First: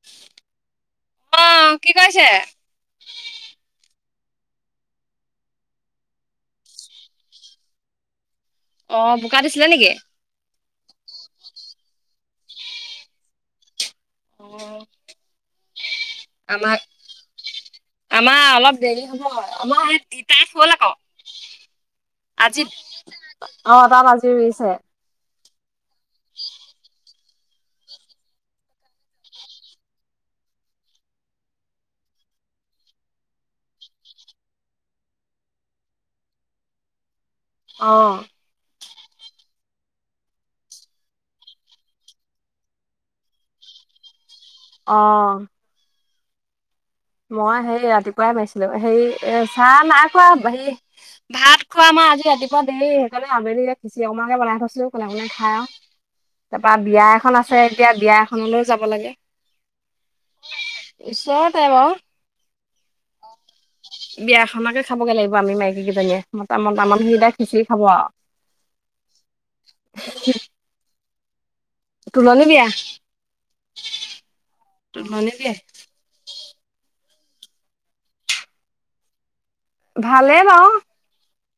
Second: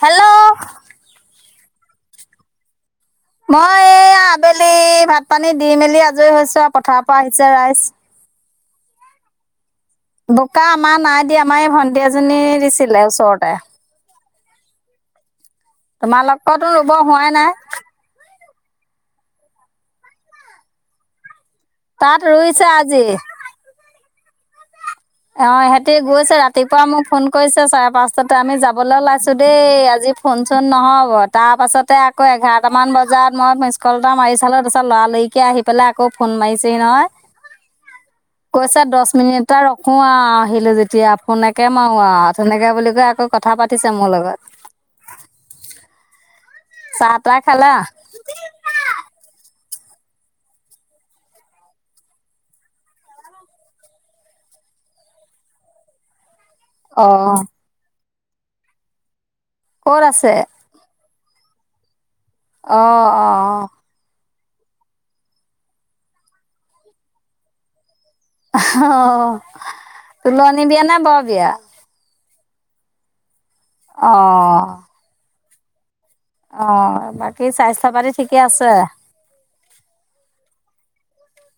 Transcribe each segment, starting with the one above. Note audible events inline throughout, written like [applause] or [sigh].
Hello. অ', কি কৈছে? মই এইয়া আবেলি ভাত পানী দি মেলি আজৰি হৈছোঁ আৰু পথাৰৰ পৰা আহিছে ৰাইজ। অ, বোকা দিছিলে নেকি? বোকা আমাৰ নাই দিয়া। আমাৰ এই ভন্টি এজনী দিছিলে ওচৰতে। অ। তোমালোকৰতো আমাৰ, ৰুব হোৱাই নাই। আমাৰ অলপ দেৰি হ'ব আমাৰ তিতাই হ'ল আকৌ। তাত আজি ৰুইছে অ তাত আজি ৰুইছে। অ সিহঁতি গৈছে ৰাতিপুৱা মোক ফোন কৰিছে চাৰে পাঁচটাতে আমি যাবলৈ ওলাইছো দেই আজি। ফোন চোন নহ'ব তাৰ পাছতে আকৌ এঘাৰটামান বজাত মই মিছকোল এটা মাৰি চালোঁ তাৰপাছত লৰালৰি। আহি পেলাই আকৌ ফোন মাৰিছেহি নহয় অ'। কৈছে দহ মিনিট এটা। শো আহ আহিলো যেতিয়া ফোনকে মাৰো আহ সেনেকে বুলি কৈ আকৌ কথা পাতিছে মোৰ লগত। অ। চাহ তাহ মই খালা সেই ৰাতিপুৱাই মাৰিছিলো হেৰি এ চাহ নাই খোৱা হেৰি। ভাত খোৱা আমাৰ আজি ৰাতিপুৱা দেৰি সেইকাৰণে আবেলি এই খিচিৰি অকমান বনাই থৈছিলোঁ কোনে কোনে খাই আৰু। তাৰপৰা বিয়া অ এখন আছে এতিয়া বিয়া এখনলৈও যাব লাগে। ক'ত আছে। ঈশ্বৰ টাইপ অ। অহ অহ অহ। বিয়াখনকে খাবগৈ লাগিব আমি মাইকী কেইজনীয়ে মতা মতামানুহ কেইটাই খিচিৰি খাব আৰু। অ তুলনী বিয়া নে বৰ বিয়া। তুলনী বিয়া। অ। তোলনি [inaudible] অহ বাকী স্বাস্থ্য পাতি ঠিকে আছে। ভালেই বাৰু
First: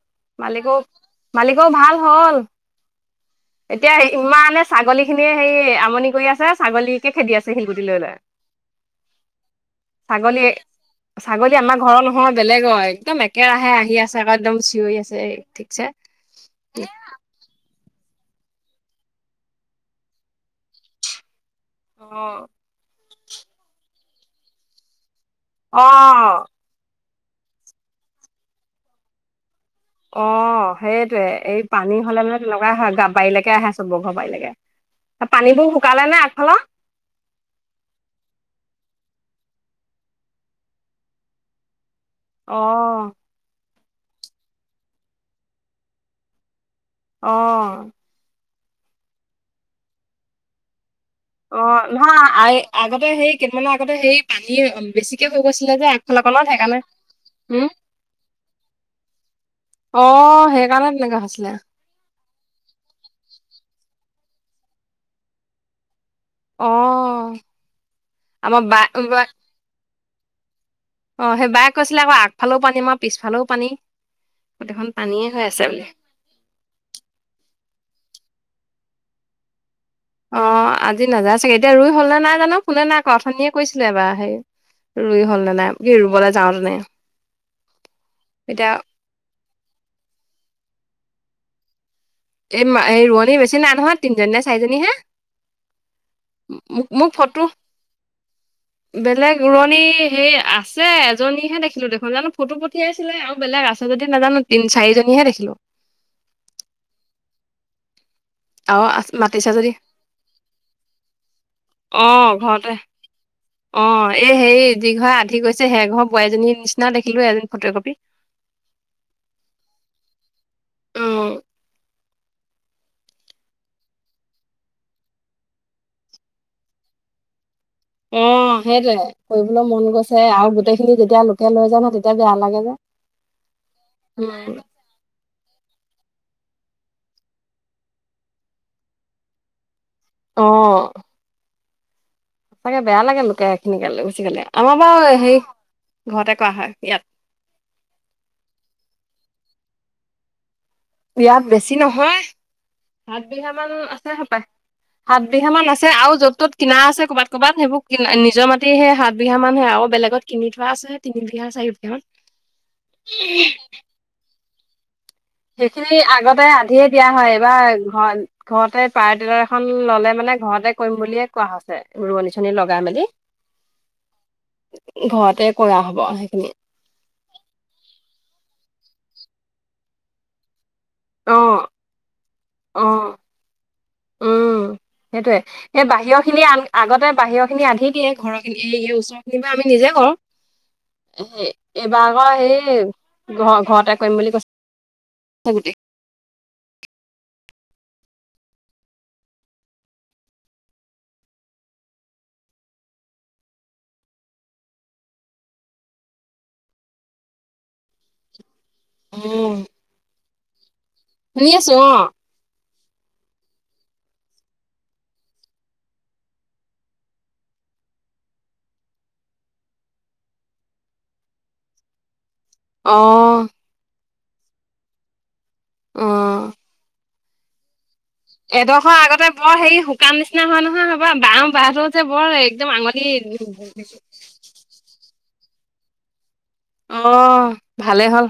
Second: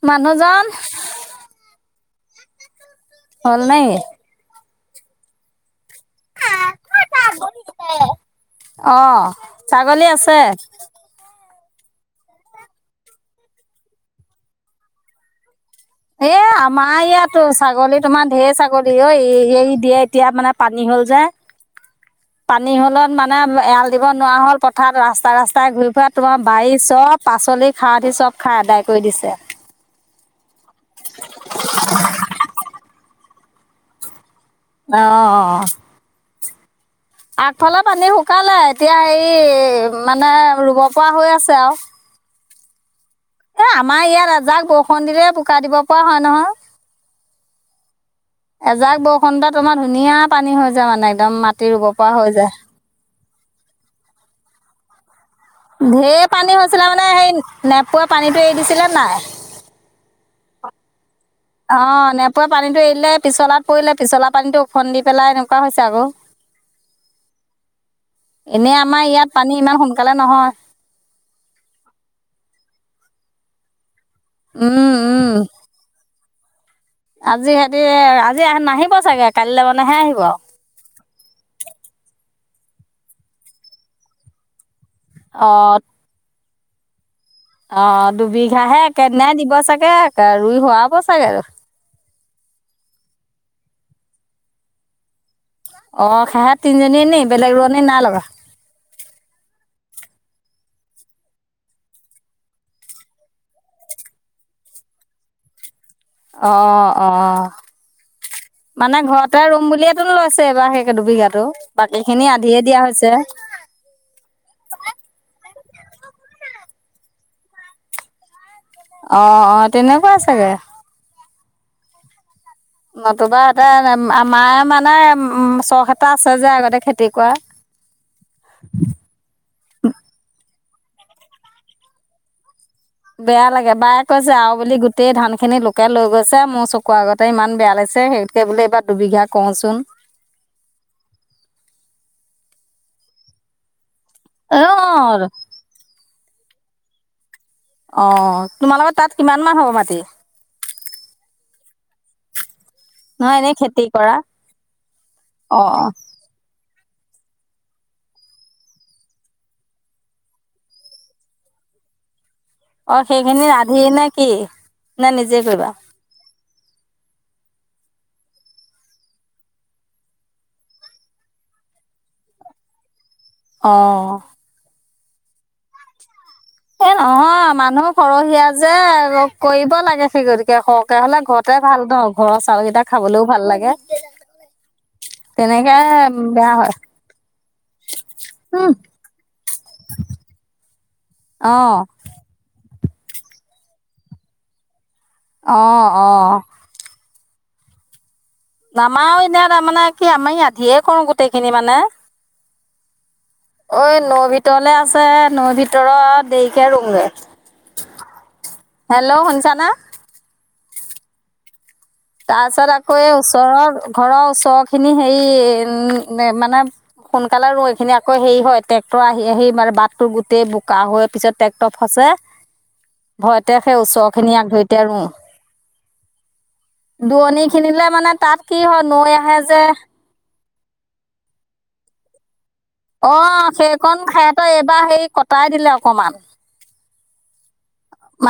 মানুহজন মালিকও মালিকও ভাল হল। হ'ল নে এতিয়া ইমানে ছাগলী খিনিয়ে হেৰি আমাৰ। আমনি কৰি আছে ছাগলীকে খেদি আছে শিলগুটি লৈ লৈ। অ ছাগলী আছে। ছাগলী আমাৰ ঘৰৰ নহয় বেলেগৰ একদম একেৰাহে আহি আছে আকৌ একদম চিঞৰি আছে ঠিক। এ আমাৰ ইয়াতো ছাগলী। তোমাৰ ঢেৰ ছাগলী ঐ [unintelligible] দিয়ে এতিয়া মানে পানী হ'ল যে। অ পানী হলত মানে এৰাল দিব নোৱাৰা হ'ল পথাৰ ৰাস্তা। ৰাস্তা ৰাস্তাই অ ঘূৰি ফুৰা তোমাৰ বাৰী চব পাচলি খাৱতি চব খাই আদায় কৰি দিছে। অ সেইটোৱে এই পানী হলে মানে তেনেকুৱাই হয় বাৰীলৈকে আহে চবৰ ঘৰ বাৰি লৈ। পানীবোৰ শুকালে নে আগফালৰ। আগফালে পানী শুকালে এতিয়া হে মানে ৰুব পৰা হৈ আছে আৰু। অহ। এ আমাৰ ইয়াত এজাক বৰষুণ দিলে বোকা দিব পৰা হয় নহয়। অহ। এজাক বৰষুণতে তোমাৰ ধুনীয়া পানী হৈ যায় মানে। একদম অ মাটি ৰুব পৰা নহয় হৈ যায় এই আগতে সেই কেইটামানে আগতে সেই পানী বেছি। ঢেৰ পানী হৈছিলে মানে সেই উম, নেপোৱা পানীটো এৰি দিছিলে নে নাই। অ সেই কাৰণে তেনেকুৱা হৈছে। অ নেপোৱা পানীটো এৰিলে পিছলাত পৰিলে পিছলা পানীটো উফন্দি পেলাই এনেকুৱা হৈছে আকৌ। অহ আমাৰ এনেই বা বা। ইয়াত পানী ইমান সোনকালে নহয় অ সেই বায়ে কৈছিলে আকৌ আগফালেও পানী মই। পিছফালেও পানী গোটেইখন উম পানীয়ে উম হৈ আছে বুলি। আজি সিহঁতি আজি নাহিব চাগে কালিলৈ। অ আজি নাযায় চাগে এতিয়া ৰুই হল নে নাই জানো ফোনে নাই কৰা অথনিয়ে কৰিছিলোঁ এবাৰ হেই। ৰুই হ'ল নে নাই কি ৰুবলৈ যাওঁ তেনে। অ দুবিঘাহে একেদিনাই দিব চাগে ৰুই হোৱাব চাগে আৰু। এই এই ৰোৱনী বেছি নাই নহয় তিনিজনী নে চাৰিজনী হে। অ খা তিনিজনী নি ফটো বেলেগ ৰোৱনী নাই লগা। বেলেগ ৰুৱনি সেই আছে। যে এজনীহে দেখিলোঁ দেখোন জানো ফটো পঠিয়াইছিলে আৰু বেলেগ আছে যদি নাজানোঁ তিনি চাৰিজনীহে দেখিলোঁ। অ অ। আৰু মানে ঘৰতে মাতিছে ৰুম যদি বুলিয়েতো লৈছে এইবাৰ সেইে দুবিঘাতো বাকী অ খিনি আধিয়ে ঘৰতে দিয়া হৈছে। অ এই হেৰি যি ঘৰ আধি গৈছে সেই ঘৰ বোৱাৰীজনীৰ নিচিনা দেখিলো এজনী ফটো কপি। অ অ তেনেকুৱাই চাগে। নতুবা এতে আমাৰ মানে উম চখ এটা আছে যে আগতে খেতি কৰা। উম সেইটোৱে কৰিবলৈ মন গৈছে আৰু গোটেই খিনি যেতিয়া লোকে লৈ যাব তেতিয়া বেয়া লাগে যে। বেয়া লাগে বায়ে কৈছে উম আৰু বুলি গোটেই ধান খিনি লোকে লৈ গৈ। ছে মোৰ চকুৰ আগতে ইমান বেয়া লাগিছে সেই বুলি এইবাৰ দুবিঘা কৰোঁচোন। অ। চাগে বেয়া লাগে লোকেখিনিকে লৈ গুচি গ'লে অ আমাৰ বাৰু হেৰি। ঘৰতে কৰা হয় ইয়াত। অ তোমালোকৰ তাত কিমান মান হ'ব মাটি। ইয়াত বেছি নহয় সাত নহয় বিঘা এনেই মান খেতি আছে কৰা হপায়, সাত বিঘা মান অ' আছে, আৰু য'ত ত'ত কিনা আছে। ক'ৰবাত ক'ৰবাত সেইবোৰ ক নিজৰ মাটি সেই সাত বিঘা মান হে আৰু বেলেগত কিনি থোৱা আছে তিন বিঘা চাৰি বিঘা মান। অ', সেইখিনি আধি নে কি? নে নিজে কৰিবা সেইখিনি আগতে আধিয়ে দিয়া হয় এইবাৰ ঘ ঘৰতে পাৱাৰটিলাৰ এখন ল'লে মানে ঘৰতে কৰিম বুলিয়ে কোৱা হৈছে ৰোৱনী চোৱনি লগাই মেলি। অ'। ঘৰতে কৰা হ'ব সেইখিনি। এই নহয় মানুহ সৰহীয়া যে কৰিব লাগে সেই গতিকে হওক। তেনেহ'লে অ ঘৰতে ভাল নহ ঘৰৰ অ চাউলকেইটা খাবলৈও ভাল লাগে। উম। সেইটোৱে তেনেকে এই বাহিৰৰ খিনি বেয়া আ হয় আগতে বাহিৰ খিনি আধি দিয়ে ঘৰখিনি উম এই ওচৰ খিনি বা আমি নিজ। কৰোঁ অ' এইবাৰ আকৌ হেই ঘ ঘৰতে কৰিম বুলি কৈছে। অ গোটেই অ। নামাও এনেই তাৰমানে কি আমি আধিয়ে কৰো গোটেই খিনি মানে অ', নৈ ভিতৰলে আছে, নৈ ভিতৰত দেৰিকে ৰুমগৈ। [unintelligible] হেল্ল' শুনছানা। ন [unintelligible] তাৰ পিছত আকৌ এই ওচৰৰ ঘৰৰ ওচৰ খিনি হেৰি মানে সোনকালে ৰুও এইখিনি আকৌ হেৰি হয় ট্ৰেক্টৰ আহি আহি মানে বাটটো গোটেই বোকা হৈ পিছত ট্ৰেক্টৰ ফচে অ অ ভয়তে সেই ওচৰ খিনি আগ ধৰিতে ৰুও। উম। দূৰণী খিনিলে এডোখৰ আগতে বৰ হেৰি শুকান নিচিনা হয় নহয়ব বওঁ বাহ যে বৰ একদম অ', আঙুলি সেইকণ সিহতৰ এইবাৰ হেৰি কটাই দিলে অকমান। অ', ভালেই হ'ল।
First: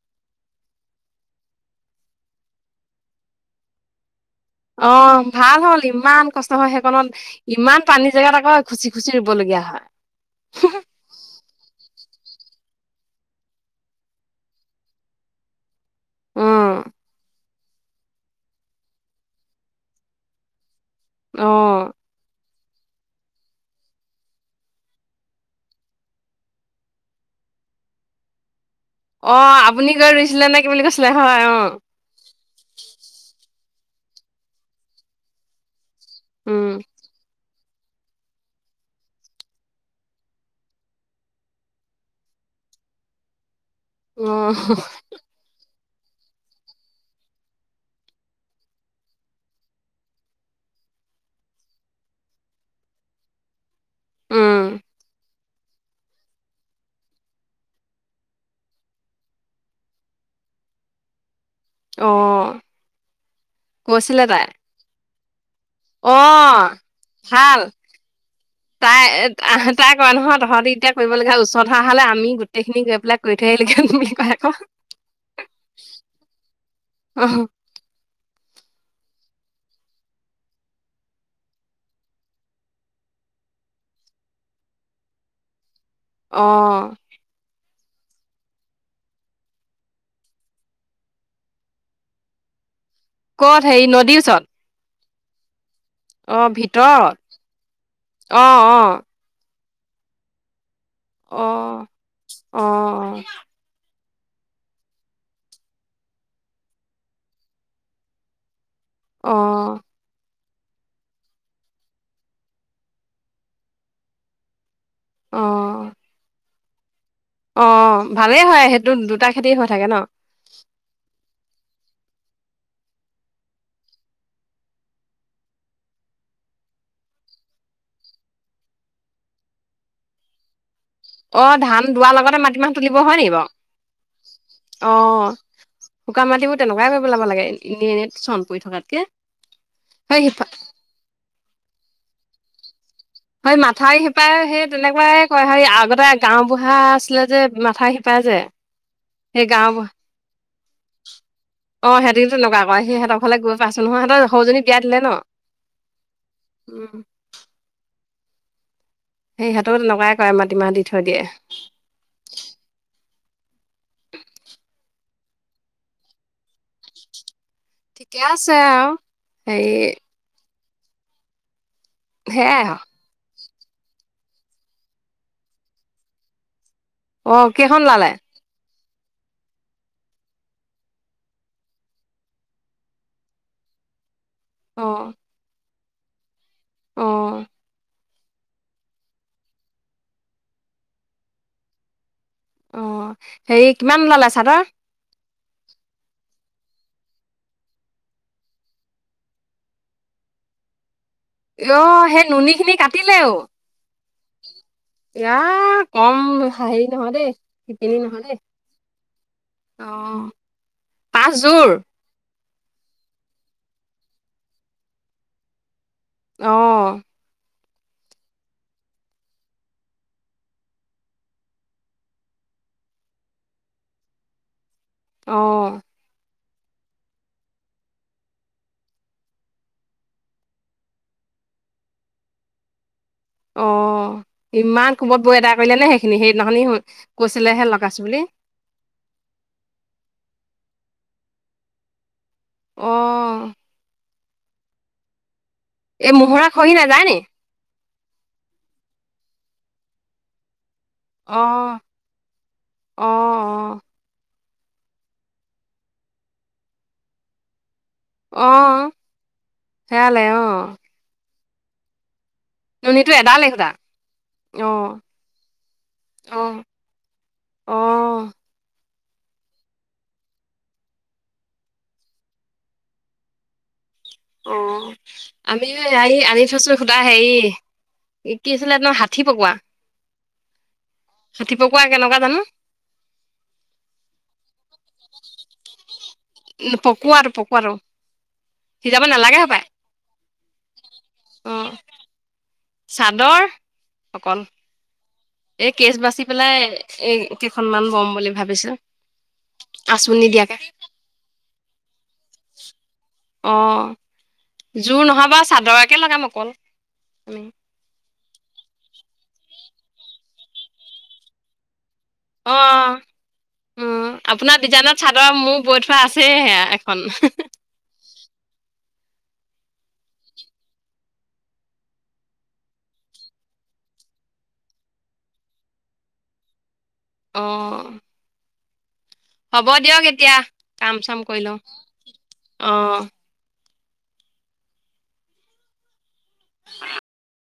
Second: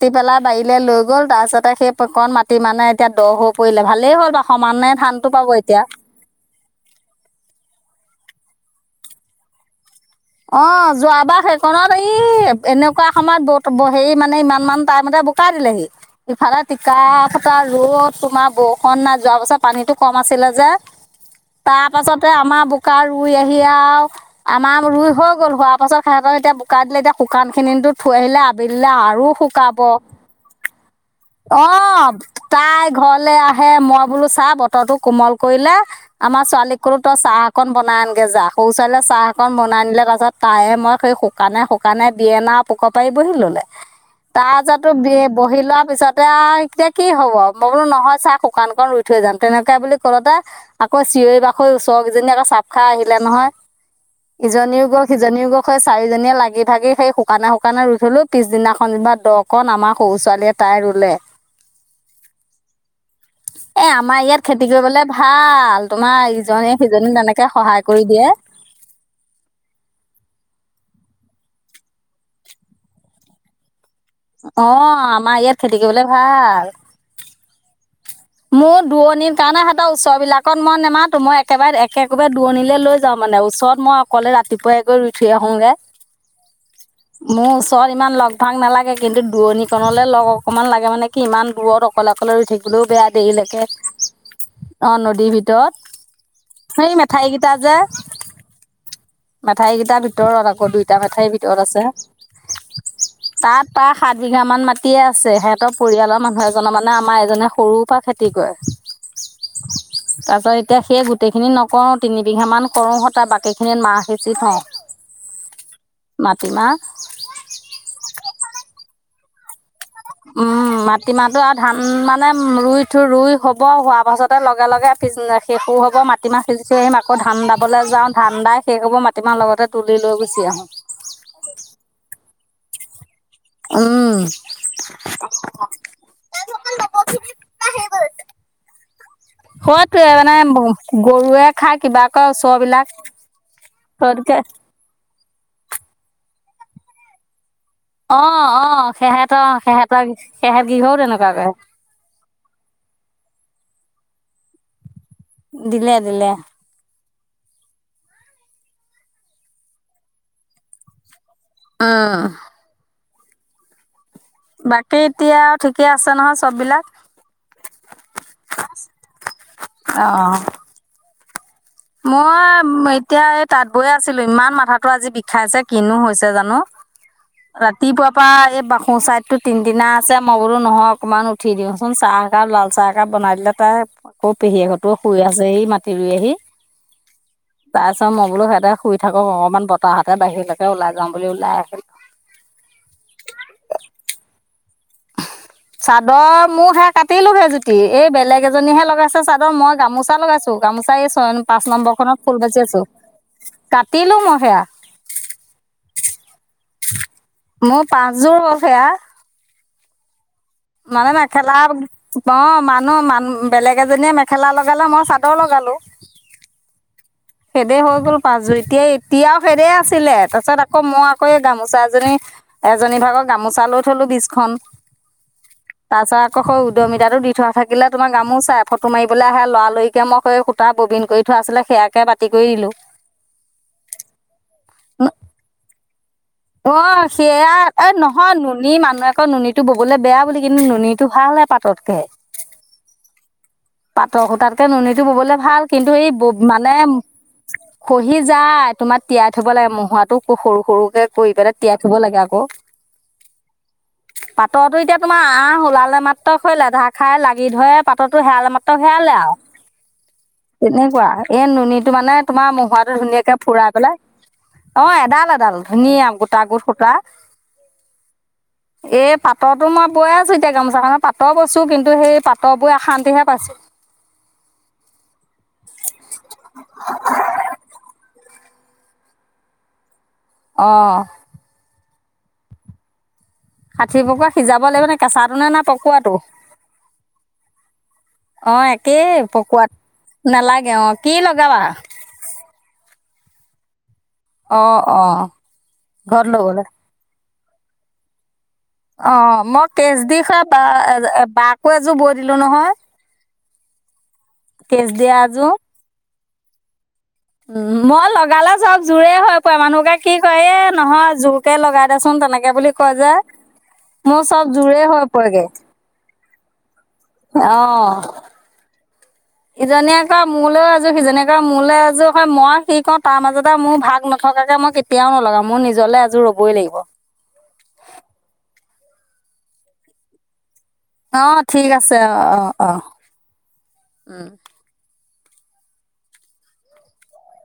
কাটি পেলাই বাৰীলৈ লৈ গ'ল তাৰপিছতে সেইকণ মাটি মানে এতিয়া দ' হৈ পৰিলে ভালেই হ'ল সমানে অ', ধানটো পাব ভাল হ'ল এতিয়া ইমান কষ্ট হয় সেইকণত ইমান পানীৰ জেগাত আকৌ খুচি খুচি ৰুবলগীয়া হয়। অ', যোৱাবাৰ সেইকনত ই এনে সময়ত ব সে মানে ইমান মান টাইমতে বোকা দিলেহি, ইফালে অ', টিকাফটা ৰ'দ তোমাৰ বৰষুণ নাই যোৱাবছৰত পানীটো কম আছিলে যে তাৰ অ', পাছতে আমাৰ বোকা ৰুই আহি আৰু আমাৰ ৰুই হৈ গ'ল হোৱাৰ পাছত সিহঁত এতিয়া বোকা দিলে এতিয়া শুকানখিনিতো থৈ আহিলে াবিলে আৰু অ', শুকাব আপুনি অ', গৈ ৰুইছিলে নে কি বুলি কৈছিলে হয় অ', তাই ঘৰলে আহ হে মই বোলো চাহ বতৰটো কোমল কৰিলে আমাৰ উম, ছোৱালীক ক'লো তই চাহ অকন বনাই আনগে যা সৰু ছোৱালীয়ে চাহ অকন বনাইনিলে তাৰপাছত তায়ে মই সেই শুকানে শুকানে বিয়েনা পোক পাৰি বহি ললে অ', তাৰ যাতো বি বহি লোৱা তাৰপিছতে আৰু এতিয়া কি হব মই বোলো নহয় চাহ শুকান ক ৰুই থৈ যাম তেনেকে বুলি কলোতে আকৌ চিঞৰি বাখৰিৰ ওচৰ ইজনী আকৌ চাপ খাই আহিলে নহয় উম, ইজনীও জনী গক সেই চাৰিজনীয়ে লাগি ভাগি সেই শুকানে শুকানে ই থলো পিছদিনাখন যেনিবা দকন আমাৰ সৰু ছোৱালীয়ে তাই ৰুলে, অ', এ আমাৰ কৈছিলে ইয়াত তাই খেতি কৰিবলে ভাল, তোমাৰ অ', ইজীয়ে সিজনী তেনেকে ভাল সহায় কৰি দিয়ে। এ কৰা নহয় তহঁতি এতিয়া কৰিবলগীয়া হ ওচৰত হোৱা হ'লে আমি গোটেইখিনি গৈ পেলাই কৰি থৈ আহিলোগে অ', আমাৰ ইয়াত খেতি কৰিবলে ভাল। অ', মোৰ দুৰণিৰ কাৰণে সিহঁতৰ ওচৰ বিলাকত মই নেমাতো, মই একেবাৰে একে একেবাৰে দূৰণিলৈ লৈ যাওঁ মানে। মানে ওচৰত মই অকলে ৰাতিপুৱাই গৈ ৰুই থৈ আহোঁগৈ। অ'। ওৰত ইমান লগ ভাং নালাগে, কিন্তু দূৰণিকণলে লগ অকণমান লাগে মানে কি ইমান দূৰত অকলে অকলে ৰুই থাকিবলৈও বেয়া দেৰিলৈকে ক'ত হেৰি নদীৰ ওচৰত অ', নদীৰ ভিতৰত অ', সেৰি ভিতৰত মেঠাইকেইটা যে অ', অ', মেঠাইকেইটাৰ ভিতৰত আকৌ দুইটা মেঠাইৰ ভিতৰত আছে অ', অ'। তাৰ ত সাত বিঘা মান মাটিয়ে আছে সিহঁতৰ পৰিয়ালৰ মানুহ এজনৰ মানে আমাৰ এজনে সৰুৰ পৰা খেতি কৰে আহ তাৰপিছত এতিয়া সেই গোটেইখিনি নকৰো তিনি বিঘা মান কৰো সত বাকী খিনিত মাহ সিঁচি থওঁ অ'। প্ৰতিতিমাহ [unintelligible] অ', ভালে হয়, সেইটো দুটা খেতি হয়। উম মাটিমাহটো আৰু ধান মানে ৰুই থৈ ৰুই হ'ব হোৱাৰ পাছতে লগে লগে শেষো হ'ব মাটিমাহ সিজ গুচি আহিম আকৌ ধান দাবলৈ যাও ধান দাই শেই কবৰ মাটিমাহ লগতে তুলি লৈ গুচি আহো অ ধান দোৱাৰ লগতে মাটিমাহ তুলিব হয় নিকি উম বাৰু অ শুকান মাটিবোৰ তেনেকুৱাই কৰি পেলাব লাগে এনেই এনেই চন পৰি থকাতকে হয়তে সেই মানে সিফা গৰুৱে খাই ক চবিলাক হয় মাথাউৰি শিপাই সেই তেনেকুৱাই কয় হে আগতে গাও বুঢ়া আছিলে যে মাথাউৰি সিপাৰে অ যে অ সেহত অ সেই গাঁওবুঢ়া সেহঁতৰ সেহত গৃহৰ তেনেকুৱাকেে অঁ হেইটি তেনেকুৱা কৰে ত সিহঁত ঘৰলে গৈ পাইচোনহয় সিহঁতৰ সৰু জনী বিয়া দিলে ন? দিলে দিলে [unintelligible] সেই সহঁতো তেনেকুৱাইে কৰে মাটিমাহ দি থৈ দিয়ে আহ উ বাকী এতিয়া আৰু ঠিকে আছে নহয় চব বিলাক ঠিকে আছে অ এই অ। সেয়াই আৰু মই এতিয়া তাত বৈয়ে আছিলো ইমান মাথাো আজি বিষাইছে কিনো হৈছে জানো অ', কেইখন ওলালে? ৰাতিপুৱা পা এই সোচাইডতো তিনদিনা আছে মই বোলো নহয় অকণমান উঠি দিওঁচোন চাহ একাপ লাল চাহ একাপ বনাই দিলে তাই কৌ পেহী এ ঘতও শুই আছেহি মাটি ৰুই আহি আহ পাৰত মই বো সহঁতে শই থাকক অকণমান বতাহতে বাহিৰলৈকে ওলাই যাওঁ বুলি ওলাই আহিল আহ হেৰি কিমান ললাই চাদৰ চাদৰ মোকহে কাটিলো হেজুতি এই বেলেগ এজনীহে লগাইছে চাদৰ মই গামোচা লগাইছো গামোচা এই ছ পাঁচ অ নম্বৰ খত সেই ফুল নুনী বাজি খিনি আছো কাটিলো মই সেয়া ইয়াৰ কম হেৰি নহয় দেই মোৰ শিপিনী নহয় দেই পাঁচযোৰ সেয়া অ মানে মেখেলা পাঁচযোৰ অ মানুহ মান বেলেগ এজনীয়ে মেখেলা লগালে মই চাদৰ লগালো আহ খেদে হৈ গ'ল পাঁচযোৰ এতিয়া এতিয়াও খেদে আছিলে তাৰপিছত আকৌ মই আকৌ এই গামোচা এজনী এজনী ভাগৰ গামোচা লৈ থলো বীজখন অহ ক খ উদয়মিতাৰটো দি থাকিলে তোমাৰ গামোচাই ফটো মাৰিবলে আহে লৰাৰিকে মই সূতা ববিন কৰি থ থোৱা আছিলে সেয়াকে বাতি কৰি দিলো অ ইমান কোবত বৈ এদাই কৰিলে নে সেইখিনি সেই অ সেয়া এ নহয় নুনী মানুহ আকৌ নুনীটো ববলে বেয়া বুলি কিন্তু নুনীটো ভালে পাততকে অহ পাতৰ সূতাতকে নুনীটো ববলে ভাল। কিন্তু এই মোহৰা মানে খহি নাযায় নি খহি যায় তোমাৰ তিয়াই থব লাগে মোহোৱাটো সৰু সৰু কৰি অ পেলাই তিয়াই থব লাগে আক অ অ পাত তহঁতৰটো এতিয়া তোমাৰ আহ ওলালে মাত্ৰ হৈ লেধা খাই লাগি ধৰে পাতৰতো হেৰা মাত্ৰ [unintelligible] তোমাৰ অ সেয়ালে অ মহৰাটো নুনীটো ধুনীয়াকে এডালেই সুধা ফুৰাই পেলাই অ এডাল এডাল ধুনীয়া অ গোটা গোট সুতা অ এই পাতৰতো মই বৈ আছো এতিয়া গামোছাখন পাতৰ বৈছো কিন্তু সেই পাটৰ বৈ অশান্তি পাইছো অ আমি হেৰি আনি থৈছো সুধা হেৰি কি আছিলে একদম হাঠী পকোৱা অহ ষাঠি পকোৱা কেনেকুৱা জানো? ষাঠি পকুৱা সিজাব লাগিব নে কেঁচাটো নে না পকোৱাটো? উম পকোৱাটো আৰু পকোৱাটো। অ সিজাব একেই নালাগে হপায় পকোৱাত নালাগে অ। কি অ লগাবা? চাদৰ অকল অ অ এই কেচ বাচি ঘৰত পেলাই লবলৈ এ কেইখনমান লম বুলি ভাবিছো অ', মই কেচ দি আচুনি খোৱা দিয়াকে বা-বাকো এযোৰ বৈ দিলো নহয়। অ', কেচ জোৰ দিয়া নহয় বাৰ এযোৰ চাদৰকে লগাম অকল আমি উম, মই লগালে চব জোৰে হৈ পৰে মানুহোকে কি কৰে এ নহয় জোৰকে লগাই দেচোন অ তেনেকে বুলি কয় যে উম মোৰ চব আপোনাৰ জোৰে ডিজাইনত হৈ চাদৰ পৰেগৈ। মোৰ [unintelligible] অ'। [inaudible] ইজনীয়ে কয় মোলৈ এযোৰ, সিজনীয়ে কয় মোলৈ এযোৰ হয় [unintelligible] নথকাকে মই কেতিয়াও নলগাও মোৰ নিজলে এজোৰ ৰবই লাগিব। উম। হ'ব দিয়ক এতিয়া। কাম চাম কৰি অ', লওঁ ঠিক আছে অ', অ', অ', উম। [unintelligible]